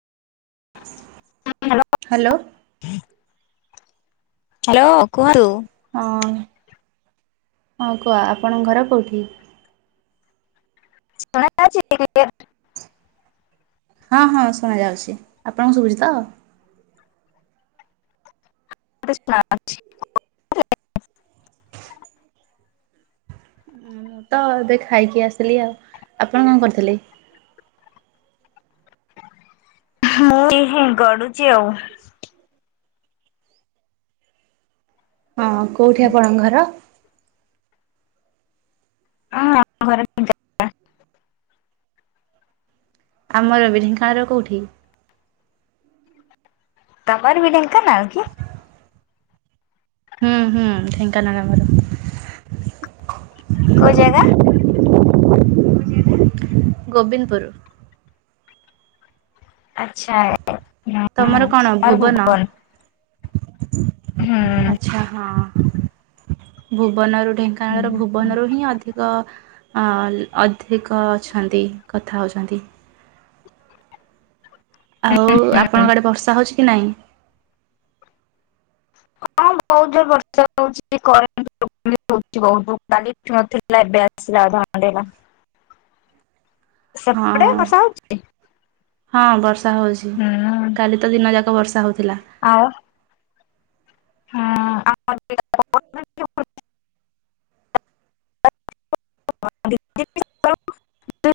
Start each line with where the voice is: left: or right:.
left: Hello.
right: Hello.
left: [inaudible] Hello କୁହନ୍ତୁ।
right: ହଁ ହଁ କୁହ ଆପଣଙ୍କ ଘର କୋଉଠି?
left: [unintelligible]
right: ହଁ ହଁ ଶୁଣାଯାଉଛି ଆପଣଙ୍କୁ ଶୁଭୁଛି ତ?
left: ମତେ ଶୁଣା ଯାଉଚି।
right: ମୁଁ ତ ଏବେ ଖାଇକି ଆସିଲି ଆଉ ଆପଣ କଣ କରୁଥିଲେ?
left: ମୁଁ କି ହୁଁ ଗଡୁଚି ଆଉ
right: ହଁ କୋଉଠି ଆପଣଙ୍କ ଘର?
left: ହଁ
right: ଆମର ବି ଢେଙ୍କାନାଳର କୋଉଠି?
left: ତମର ବି ଢେଙ୍କାନାଳ କି?
right: ହୁଁ ହୁଁ ଢେଙ୍କାନାଳ ଆମର।
left: କୋଉ ଜାଗା?
right: ଗୋବିନ୍ଦପୁର।
left: ଆଚ୍ଛା। ହୁଁ
right: ତମର କଣ
left: ଆମର
right: ଭୁବନ।
left: ହୁଁ।
right: ଆଛା ହଁ ଭୁବନରୁ
left: ହଁ
right: ଢେଙ୍କାନାଳର ଭୁବନରୁ ହିଁ ଅଧିକ ଅଧିକ ଅଛନ୍ତି କଥା ହୋଉଛନ୍ତି। ଆଉ ଆପଣଙ୍କ ଆଡ଼େ ବର୍ଷା ହୋଉଚି କି ନାହିଁ।
left: ବୋହୁତ ବର୍ଷା ଉଚି କରେଣ୍ଟ [unintelligible] କାଲିନଥିଲା ଏବେ ଆସିଲା ଘଣ୍ଟଟେ ହେଲା। ସେପଟେ
right: ହଁ
left: ବର୍ଷା ହୋଉଚି
right: ହଁ ବର୍ଷା ହୋଉଚି କାଲି ତ ଦିନଯାକ ବର୍ଷା ହୋଉଥିଲା।
left: ଆଉ ହଁ ଆ [unintelligible]